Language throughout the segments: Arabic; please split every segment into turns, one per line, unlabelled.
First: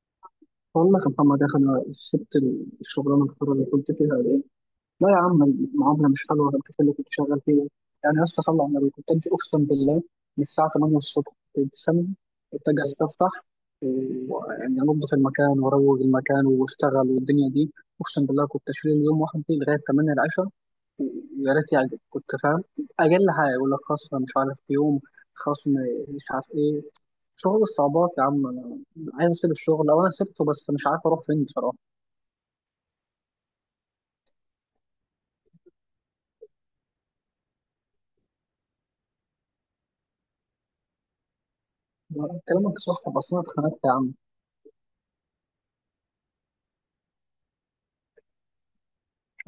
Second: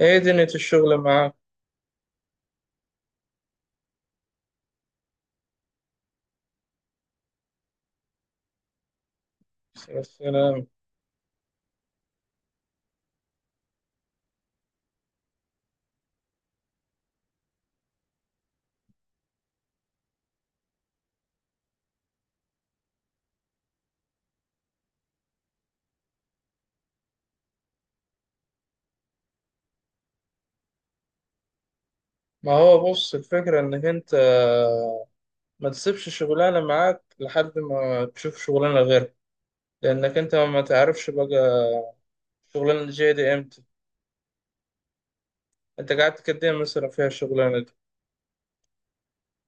ايه دنيا
بقول
الشغل
لك يا
معاك؟
محمد يا اخي، انا سبت الشغلانه الحره اللي كنت فيها دي. لا يا عم، المعامله مش حلوه غير كده اللي كنت شغال فيها. يعني يا اسطى صلى على النبي، كنت اجي اقسم بالله
بس
من
انا.
الساعه 8 الصبح كنت سامع، كنت اجي استفتح ويعني انضف المكان واروق المكان واشتغل والدنيا دي. اقسم بالله كنت اشيل يوم واحد دي لغايه 8 العشاء، ويا ريت يعجب، كنت فاهم؟ اقل حاجه يقول لك خصم مش عارف يوم، خصم مش عارف ايه، شغل الصعوبات. يا عم انا عايز اسيب الشغل، او انا سبته بس مش عارف اروح فين بصراحه.
ما هو بص، الفكرة انك انت ما تسيبش شغلانة معاك لحد ما تشوف شغلانة غيرها، لانك انت ما تعرفش بقى
كلامك
الشغلانة
صح
جاية
بس
دي
انا
امتى.
اتخانقت يا عم.
انت قعدت قد ايه مثلا فيها الشغلانة دي؟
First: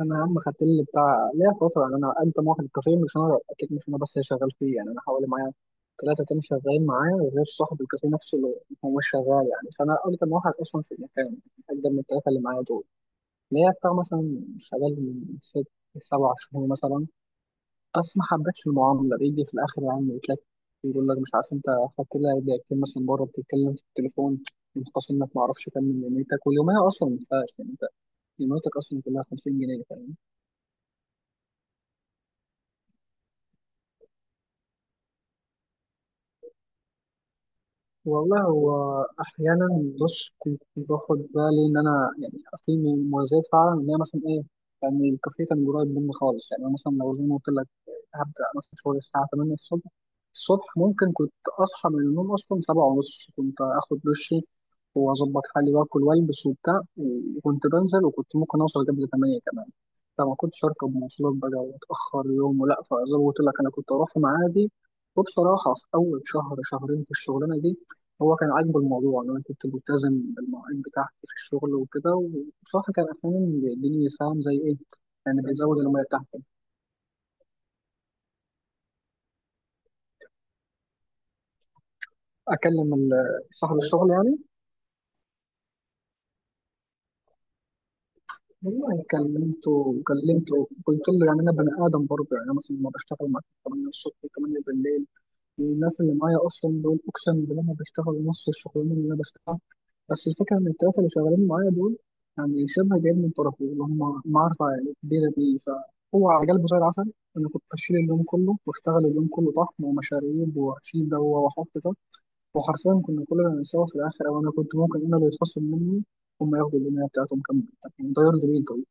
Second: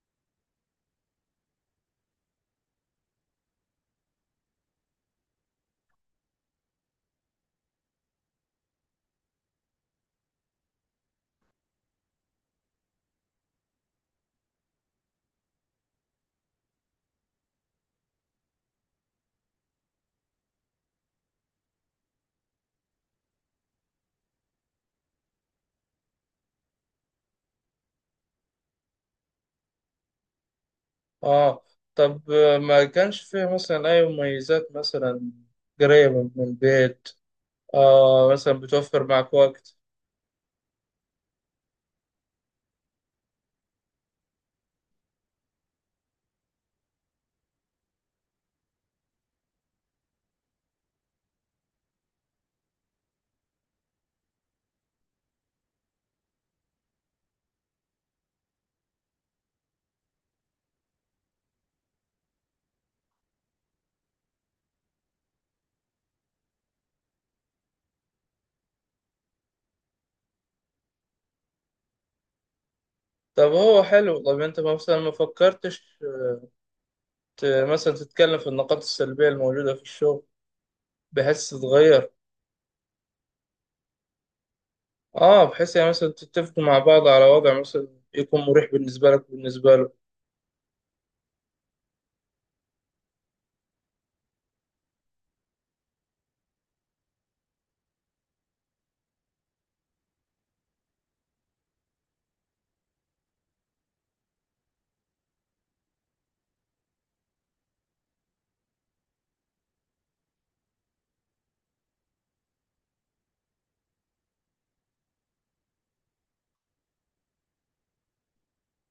انا يا عم خدت لي بتاع ليا فتره، يعني انا انت واحد الكافيه، مش انا اكيد، مش انا بس اللي شغال فيه، يعني انا حوالي معايا ثلاثه تاني شغالين معايا غير صاحب الكافيه نفسه اللي هو مش شغال. يعني فانا اقدم واحد اصلا في المكان، اقدم من الثلاثه اللي معايا دول. ليا بتاع مثلا شغال من ست سبع شهور مثلا. بس ما حبيتش المعامله، بيجي في الاخر يعني يتلك، يقول لك مش عارف انت خدت لها دقيقتين مثلا بره بتتكلم في التليفون، متخاصم انك ما اعرفش كام من يوميتك، واليوميه اصلا ما ينفعش، قيمتك اصلا كلها 50 جنيه، فاهم.
اه. طب ما كانش فيها مثلا اي مميزات مثلا؟ قريبة من البيت،
والله
مثلا
هو
بتوفر معك
احيانا،
وقت؟
بص كنت باخد بالي ان انا يعني في مميزات فعلا، ان هي مثلا ايه، يعني الكافيه كان قريب مني خالص. يعني أنا مثلا لو زي ما قلت لك هبدا مثلا شغل الساعه 8 الصبح، الصبح ممكن كنت اصحى من النوم اصلا 7 ونص، كنت اخد دشي واظبط حالي واكل والبس وبتاع، وكنت بنزل وكنت ممكن اوصل قبل 8 كمان. فما كنتش اركب مواصلات بقى واتاخر يوم، ولا فزي ما قلت لك انا كنت اروح في ميعادي. وبصراحه في اول شهر شهرين في الشغلانه دي هو كان عاجبه الموضوع ان انا كنت ملتزم بالمواعيد بتاعتي في الشغل وكده، وبصراحه كان احيانا
طب هو
بيديني،
حلو. طب
فاهم زي
انت
ايه،
مثلا ما
يعني بيزود
فكرتش
الميه بتاعتي.
ت- مثلا تتكلم في النقاط السلبية الموجودة في الشغل بحيث تتغير؟
اكلم ال- صاحب الشغل يعني.
اه، بحيث يعني مثلا تتفقوا مع بعض على وضع مثلا يكون مريح
والله
بالنسبة لك
كلمته،
وبالنسبة له.
قلت له يعني انا بني ادم برضه. يعني أنا مثلا لما بشتغل معاك 8 الصبح 8 بالليل، الناس اللي معايا اصلا دول اقسم بالله انا بشتغل نص الشغلانه اللي انا بشتغلها. بس الفكره ان الثلاثه اللي شغالين معايا دول يعني شبه جايين من طرفي، اللي هم معرفه يعني كبيره دي، فهو على قلبه زي العسل. انا كنت اشيل اليوم كله واشتغل اليوم كله طحن ومشاريب واشيل ده واحط ده، وحرفيا كنا كلنا بنساوي في الاخر، او انا كنت ممكن انا اللي يتخصم مني، هم ياخدوا الدنيا بتاعتهم كامله. يعني ده يرضي بيك؟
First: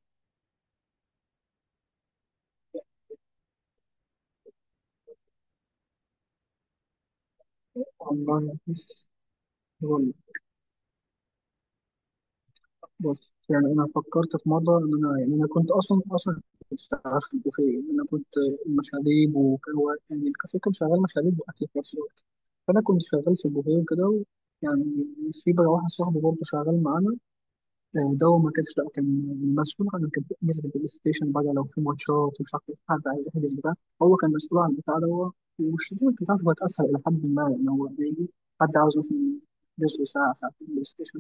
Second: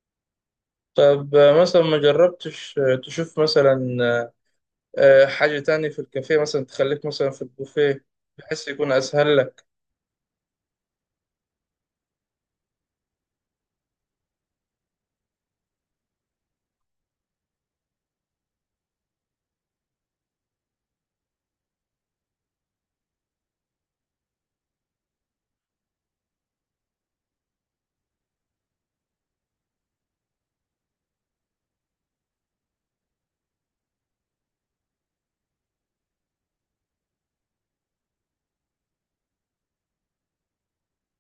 طب مثلا ما جربتش تشوف مثلا حاجة تانية في الكافيه، مثلا تخليك مثلا في البوفيه
والله
بحيث يكون
بص.
أسهل لك؟
والله بص، يعني انا فكرت في مره ان انا، يعني انا كنت اصلا كنت شغال في البوفيه، انا كنت مشاريب، يعني الكافيه كان شغال مشاريب واكل في نفس الوقت، فانا كنت شغال في البوفيه يعني. في بقى واحد صاحبي برضه شغال معانا، ده هو ما كانش، لا كان مسؤول عن، كان بيحجز البلاي ستيشن بقى لو في ماتشات، ومش عارف إيه، حد عايز يحجز بتاع، هو كان مسؤول عن البتاع ده. والشغل بتاعته كانت اسهل الى حد ما، يعني هو بيجي حد عاوز مثلا جزء ساعة ساعتين بلاي ستيشن،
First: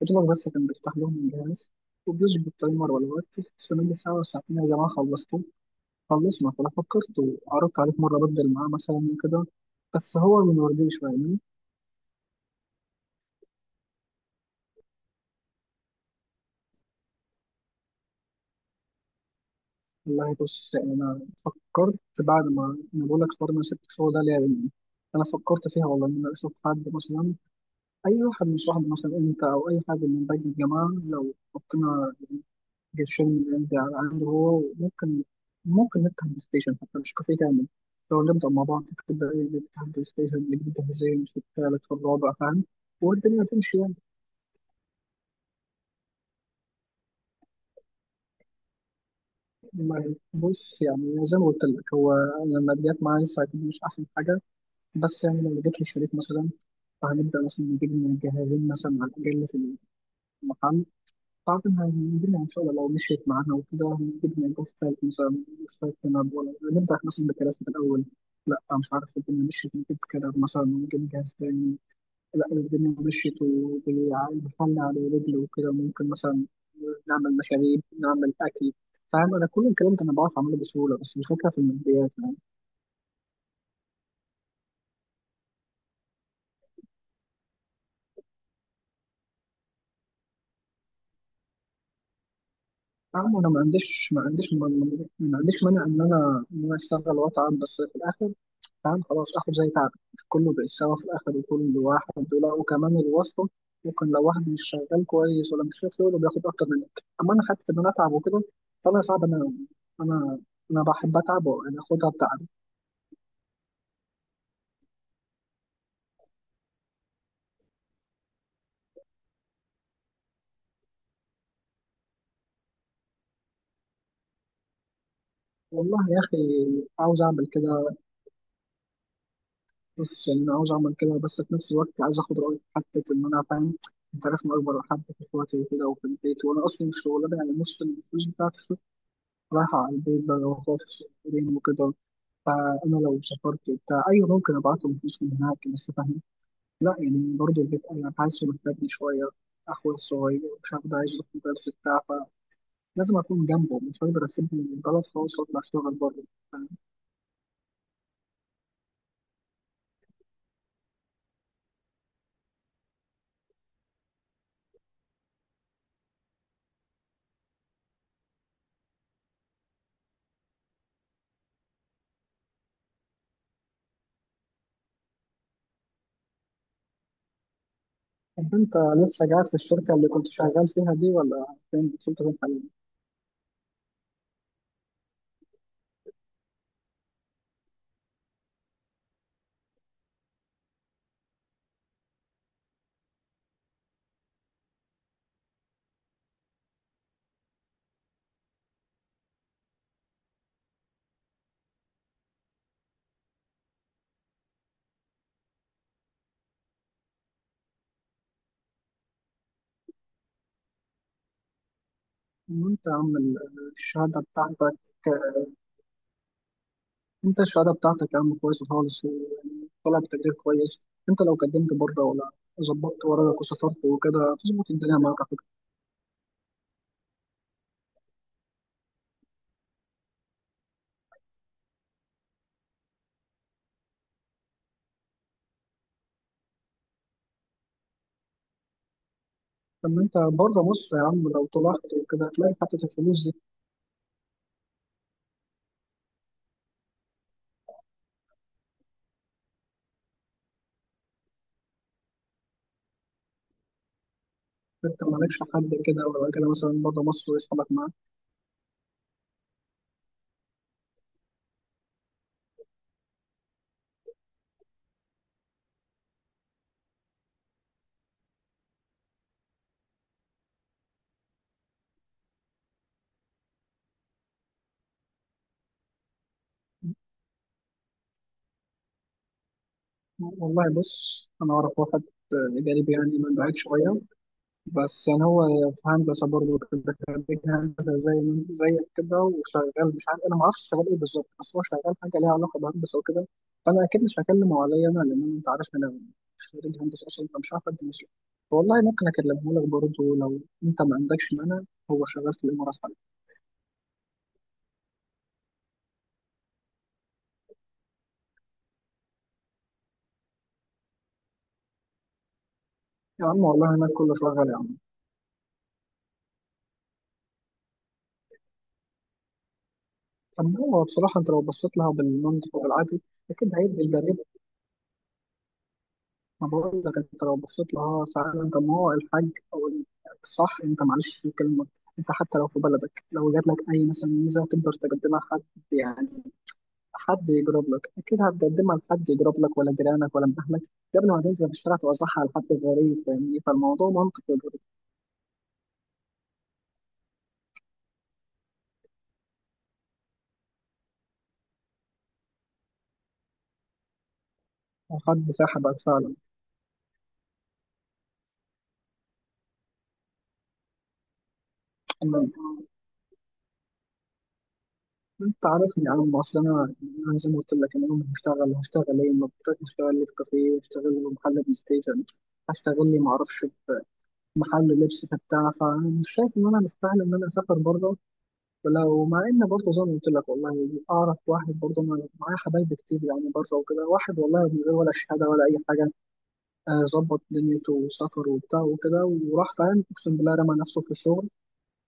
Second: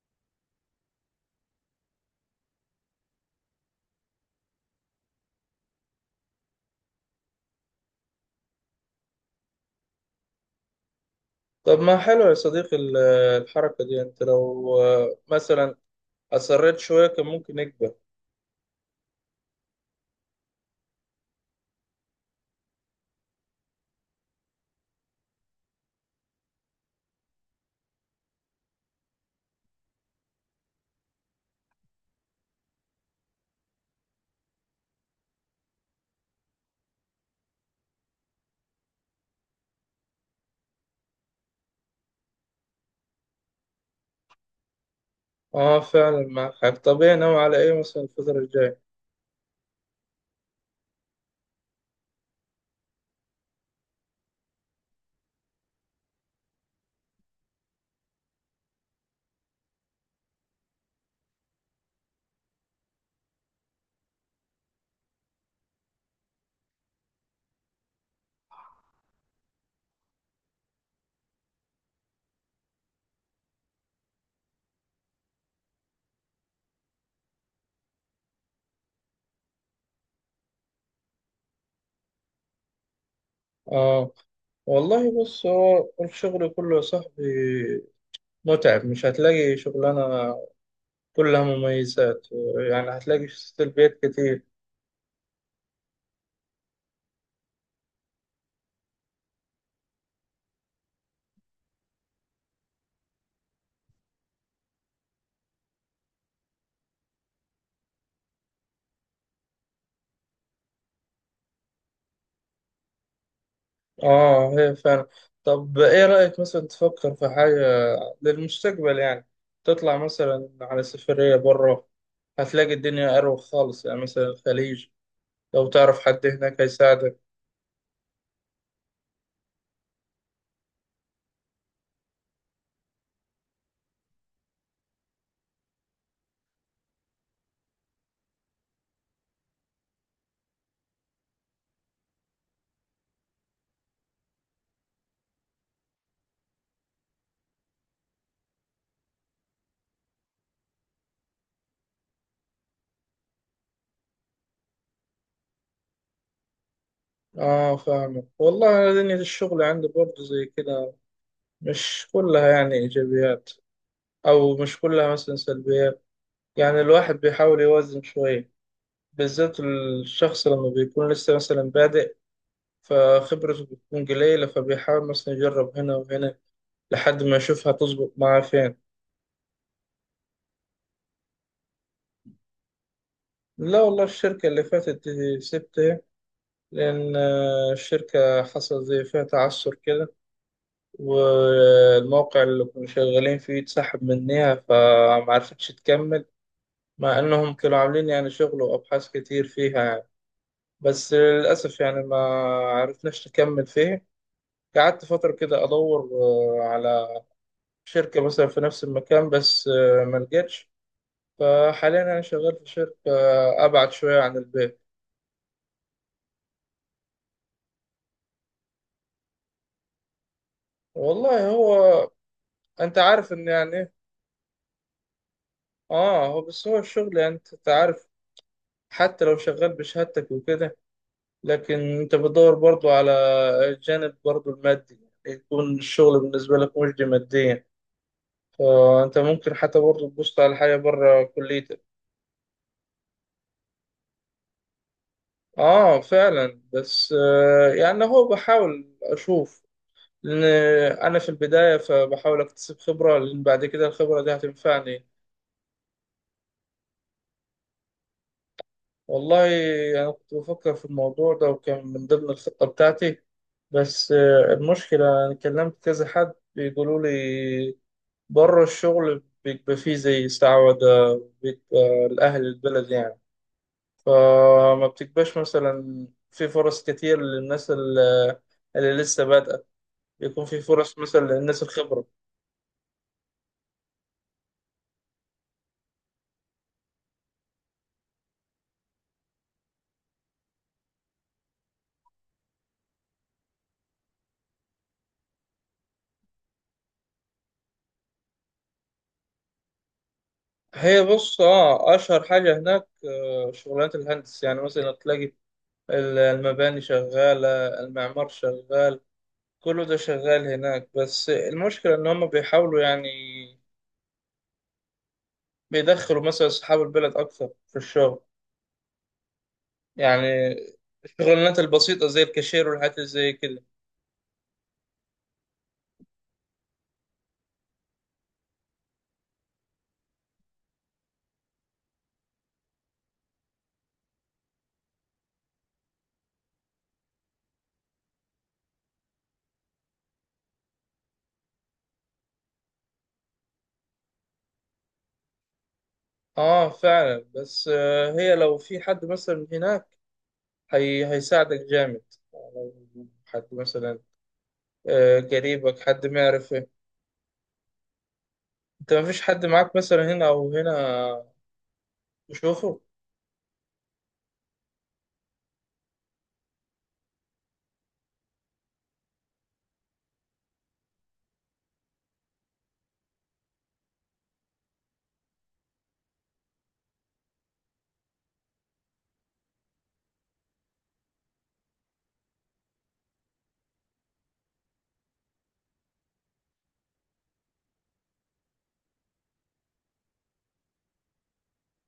فضل بس كان بيفتح لهم الجهاز وبيظبط تايمر ولا وقت، استنى ساعة ولا ساعتين يا جماعة خلصتوا، خلصنا. فأنا فكرت وعرضت عليه في مرة أبدل معاه مثلا وكده، بس هو من وردي شوية يعني.
طب ما حلو يا صديقي الحركة دي، أنت لو مثلا أصريت شوية كان ممكن يكبر.
والله بص أنا فكرت بعد ما، أنا بقول لك حوار إن أنا سبت الشغل ده ليه يعني. أنا فكرت فيها والله إن أنا أشوف حد مثلا أي واحد من صحابي، مثلا أنت أو أي حد من باقي الجماعة، لو حطينا الفيلم اللي عندي عنده هو ممكن، ممكن نفتح بلاي ستيشن حتى مش كافيه كامل. لو نبدأ مع بعض كده نفتح بلاي ستيشن نجيب جهازين في الثالث في الرابع، فاهم، والدنيا هتمشي يعني.
اه فعلا معك حق. طب ايه ناوي على ايه مثلا الفترة الجاية؟
بص يعني زي ما قلت لك هو لما جت معايا لسه هتبقى مش أحسن حاجة، بس يعني لو جبت لي شريك مثلا، فهنبدأ مثلا نجيب من الجهازين مثلا على الأقل في المحل. أعتقد هنجيبها إن شاء الله، لو مشيت معانا وكده هنجيبها، يبقى في فايت مثلا مش فايت نلعب، ولا نبدأ مثلا بكراسة الأول، لا مش عارف. الدنيا مشيت نجيب كده مثلا، ممكن نجهز تاني. لا لو الدنيا مشيت وبالحل على رجل وكده ممكن مثلا نعمل مشاريب نعمل أكل، فاهم. أنا كل الكلام ده أنا بعرف أعمله بسهولة، بس الفكرة في الماديات يعني.
اه. والله بص، هو الشغل كله يا صاحبي متعب، مش هتلاقي شغلانة كلها مميزات، يعني هتلاقي
فاهم، أنا ما
سلبيات
عنديش، ما
كتير.
عنديش ما ما- ما عنديش مانع إن أنا، أشتغل وأتعب، بس في الآخر فاهم خلاص اخد زي تعب كله، بقت سوا في الاخر وكل واحد، ولا وكمان الواسطه، ممكن لو واحد مش شغال كويس ولا مش شايف شغله بياخد اكتر منك، اما انا حتى ان انا اتعب وكده. فانا صعب انا انا بحب اتعب وانا اخدها بتعب.
اه هي فعلا. طب ايه رأيك مثلا تفكر في حاجة للمستقبل يعني؟ تطلع مثلا على سفرية بره، هتلاقي الدنيا أروق خالص، يعني مثلا الخليج لو
والله
تعرف
يا
حد
اخي
هناك هيساعدك.
عاوز اعمل كده، بس يعني انا عاوز اعمل كده بس في نفس الوقت عايز اخد رايك حتى ان انا فاهم. انت عارف انا اكبر حد في اخواتي وكده وفي البيت، وانا اصلا الشغلانه يعني نص الفلوس بتاعتي رايحه على البيت بقى واخواتي الصغيرين وكده. فانا لو سافرت وبتاع ايوه ممكن ابعت له فلوس من هناك، بس فاهم لا، يعني برضه البيت انا حاسه محتاجني شويه، اخويا الصغير مش عارف ده عايز يروح مدرسه بتاع، فلازم اكون جنبه، مش هقدر اسيبه من البلد خالص واطلع اشتغل بره، فاهم؟
اه فاهمك والله. أنا دنيا الشغل عندي برضه زي كده، مش كلها يعني إيجابيات أو مش كلها مثلا سلبيات، يعني الواحد بيحاول يوازن شوية، بالذات الشخص لما بيكون لسه مثلا بادئ فخبرته بتكون قليلة، فبيحاول مثلا يجرب هنا وهنا لحد ما يشوف هتظبط معاه
طب انت
فين.
لسه قاعد في الشركه اللي كنت شغال فيها دي؟ ولا فين، كنت فين حاليا؟
لا والله، الشركة اللي فاتت دي سبتها لأن الشركة حصل زي فيها تعثر كده، والموقع اللي كنا شغالين فيه اتسحب منها فمعرفتش تكمل، مع إنهم كانوا عاملين يعني شغل وأبحاث كتير فيها يعني. بس للأسف يعني ما عرفناش نكمل فيه. قعدت فترة كده أدور على شركة مثلا في نفس المكان بس ما لقيتش. فحاليا أنا شغال في
وانت يا
شركة
عم
أبعد شوية
الشهاده
عن
بتاعتك،
البيت.
انت الشهاده بتاعتك يا عم كويسه خالص ويعني طلع بتقدير كويس. انت لو
والله
قدمت
هو،
بره، ولا
أنت
ظبطت
عارف
ورقك
إن يعني
وسافرت
إيه؟
وكده، هتظبط الدنيا معاك.
آه، هو بس هو الشغل يعني أنت عارف، حتى لو شغال بشهادتك وكده لكن أنت بتدور برضو على الجانب برضو المادي، يعني يكون الشغل بالنسبة لك مجدي ماديا، فأنت ممكن حتى
طب ما
برضو
انت
تبص على
بره
حاجة
مصر يا عم،
بره
لو طلعت
كليتك.
وكده هتلاقي حتة الفلوس دي.
آه فعلا، بس آه يعني هو بحاول أشوف لأن أنا في البداية، فبحاول أكتسب خبرة لأن بعد كده الخبرة دي
انت
هتنفعني.
مالكش حد كده ولا كده مثلا بره مصر ويسحبك معاك؟
والله أنا كنت بفكر في الموضوع ده وكان من ضمن الخطة بتاعتي، بس المشكلة أنا كلمت كذا حد بيقولوا لي بره الشغل بيبقى فيه زي استعوذة، بيبقى لأهل البلد يعني، فما بتبقاش مثلا في فرص كتير للناس اللي لسه بادئة، بيكون في
والله
فرص مثلا
بص انا
للناس
اعرف واحد
الخبرة.
جانبي يعني من بعيد شوية، بس يعني هو في هندسة برضه كده، خريج هندسة زي زيك كده، وشغال مش عارف، انا ما اعرفش شغال ايه بالظبط، بس هو شغال حاجة ليها علاقة بهندسة وكده. فانا اكيد مش هكلمه عليا انا، لان انت عارف انا مش خريج هندسة اصلا، فمش عارف ادي مصر. والله ممكن اكلمه لك برضه لو انت ما
هي
عندكش
بص،
مانع.
اه
هو
اشهر
شغال في
حاجه
الامارات.
هناك شغلانات الهندس، يعني مثلا تلاقي المباني شغاله، المعمار شغال، كله ده شغال هناك، بس المشكله ان هم بيحاولوا يعني
يا عم والله هناك كله شغال يا عم.
بيدخلوا مثلا اصحاب البلد اكثر في الشغل، يعني
طب هو بصراحة أنت لو
الشغلانات
بصيت لها
البسيطه زي
بالمنطق
الكاشير والحاجات
وبالعقل
اللي زي
أكيد
كده.
هيدي الجريمة. ما بقول لك أنت لو بصيت لها ساعتها، طب ما هو الحاج الصح، أنت معلش في الكلمة. أنت حتى لو في بلدك، لو جات لك أي مثلا ميزة تقدر تقدمها لحد، يعني حد يجرب لك، أكيد هتقدمها لحد يجرب لك ولا جيرانك ولا من أهلك، قبل ما تنزل في الشارع توزعها على حد غريب، فاهمني، فالموضوع منطقي برضه.
اه فعلا، بس هي لو في حد مثلا هناك هي هيساعدك جامد، لو حد مثلا
وحد ساحبك
قريبك، حد
فعلا.
معرفة. انت مفيش حد معاك مثلا هنا او هنا تشوفه؟
انت عارفني يا عم اصل انا، انا زي ما قلت لك، انا يوم هشتغل هشتغل ايه؟ ما بقدرش. هشتغل لي في كافيه، هشتغل لي في محل بلاي ستيشن، هشتغل لي ما اعرفش في محل لبس بتاع، فمش شايف ان انا مستاهل ان انا اسافر بره. ولو مع ان برضه زي ما قلت لك والله اعرف واحد برضه، انا معايا حبايب كتير يعني بره وكده، واحد والله من غير ولا شهاده ولا اي حاجه، ظبط دنيته وسافر وبتاع وكده وراح، فاهم، اقسم بالله رمى نفسه في الشغل.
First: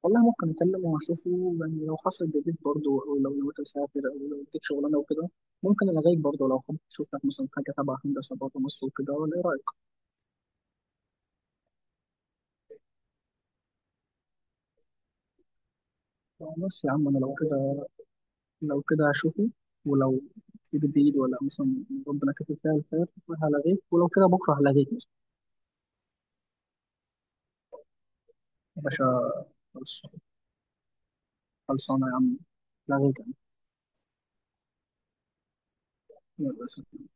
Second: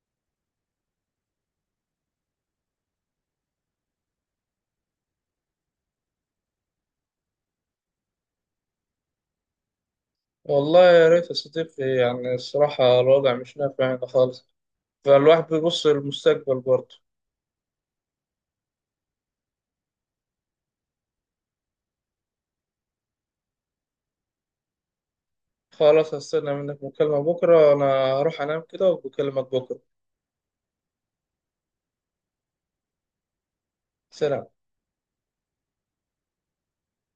والله ممكن اكلمه واشوفه، يعني لو حصل جديد برضه، او لو نويت اسافر، او لو اديك شغلانه وكده ممكن الغيك برضه، لو حابب تشوف لك مثلا حاجه تبع هندسه بره مصر وكده، ولا ايه رايك؟
والله يا ريت يا صديقي، يعني الصراحة الوضع مش نافع هنا خالص، فالواحد بيبص للمستقبل
بس يا
برضه.
عم انا لو كده، لو كده هشوفه، ولو في جديد ولا مثلا ربنا كاتب فيها الخير هلغيك، ولو كده بكره هلغيك مثلا.
خلاص، هستنى منك مكالمة بكرة. انا هروح انام
يا
كده
باشا،
وبكلمك بكرة.
خلص- خلصانه يا عم، لغيك يعني.
سلام.
يلا سلام.